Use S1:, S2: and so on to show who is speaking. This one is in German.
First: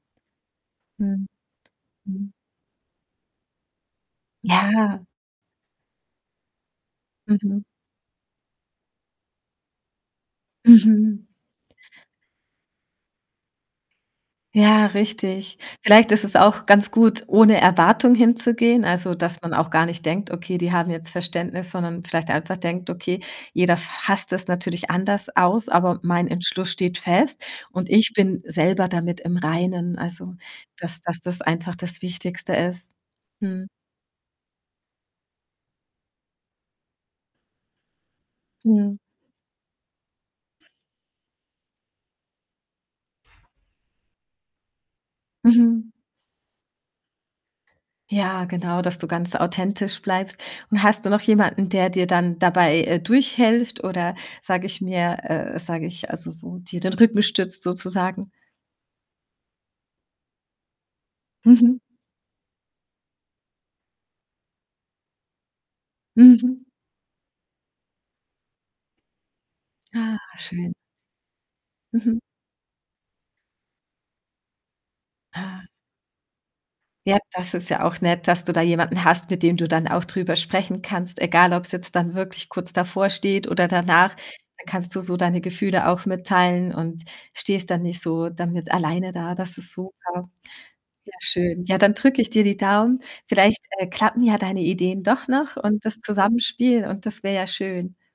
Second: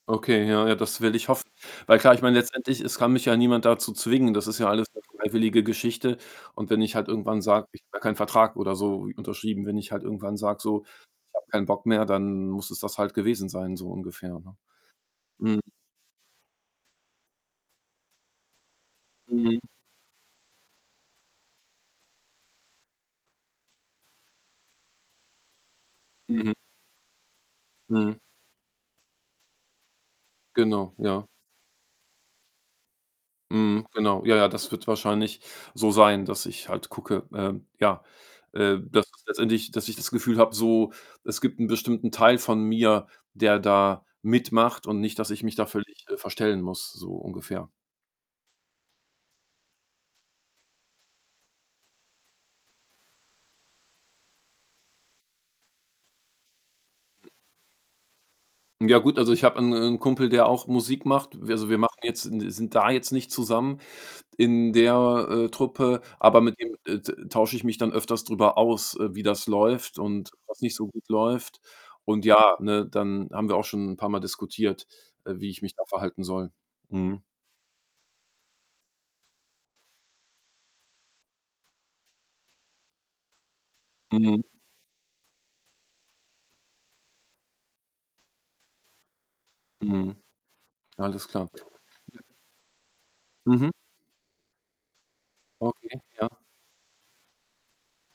S1: Okay, ja, ja, das will
S2: Mhm.
S1: ich hoffen. Weil klar, ich
S2: Mhm.
S1: meine letztendlich, es kann mich ja niemand dazu zwingen, das ist ja alles 'ne
S2: Ja.
S1: freiwillige Geschichte und wenn ich halt irgendwann
S2: Mhm.
S1: sage ich habe gar keinen Vertrag oder so, unterschrieben, wenn ich halt irgendwann sage, so:
S2: Mhm.
S1: „Ich habe keinen Bock mehr“, dann muss es das halt gewesen sein, so ungefähr, ne?
S2: Ja, richtig.
S1: Mhm.
S2: Vielleicht ist es auch ganz gut, ohne Erwartung hinzugehen, also, dass man
S1: Mhm.
S2: auch gar nicht denkt: „Okay, die haben jetzt Verständnis“, sondern vielleicht einfach denkt: „Okay, jeder fasst das natürlich anders aus, aber mein
S1: Mhm.
S2: Entschluss steht fest und ich
S1: Mhm.
S2: bin selber damit im Reinen, also
S1: Genau,
S2: dass dass
S1: ja.
S2: das einfach das Wichtigste ist.“ Mhm.
S1: Mhm, genau. Ja, ja, das wird wahrscheinlich so sein, dass ich halt gucke. Ähm, ja, äh,
S2: Mhm.
S1: dass ich letztendlich dass ich das Gefühl habe, so, es gibt 'n bestimmten Teil von mir, der da mitmacht, und nicht, dass ich mich da
S2: Mhm.
S1: völlig, äh, verstellen muss, so ungefähr.
S2: Ja, genau, dass du ganz authentisch bleibst und hast du noch jemanden, der dir dann dabei, äh, durchhilft oder sage ich mir äh, sage ich also so, dir den Rücken stützt, sozusagen?
S1: Ja gut, also, ich habe 'n 'n Kumpel, der auch Musik macht. Wir also, wir
S2: Mhm.
S1: machen jetzt n sind sind da jetzt nicht zusammen in der, äh, Truppe, aber mit
S2: Mhm.
S1: dem, äh, t tausche ich mich dann öfters drüber aus, äh, wie das läuft
S2: Ah,
S1: und was
S2: schön.
S1: nicht so gut läuft
S2: Mhm.
S1: und ja, ne, dann haben wir auch schon 'n paarmal diskutiert, äh, wie ich
S2: Ah.
S1: mich da verhalten soll.
S2: Ja,
S1: Mhm.
S2: das ist ja auch nett, dass du da jemanden hast, mit dem du dann auch drüber sprechen kannst, egal ob's jetzt dann wirklich kurz bevorsteht oder danach.
S1: Mhm.
S2: Da kannst du so deine Gefühle auch mitteilen und stehst dann nicht so damit alleine da. Das ist
S1: Mhm.
S2: super! Ja,
S1: Alles klar.
S2: schön. Ja, dann drücke
S1: [unintelligible]
S2: ich dir die Daumen. Vielleicht,
S1: Mhm.
S2: äh, klappen ja deine Ideen doch noch und das
S1: Okay, ja.
S2: Zusammenspiel und das wär ja schön.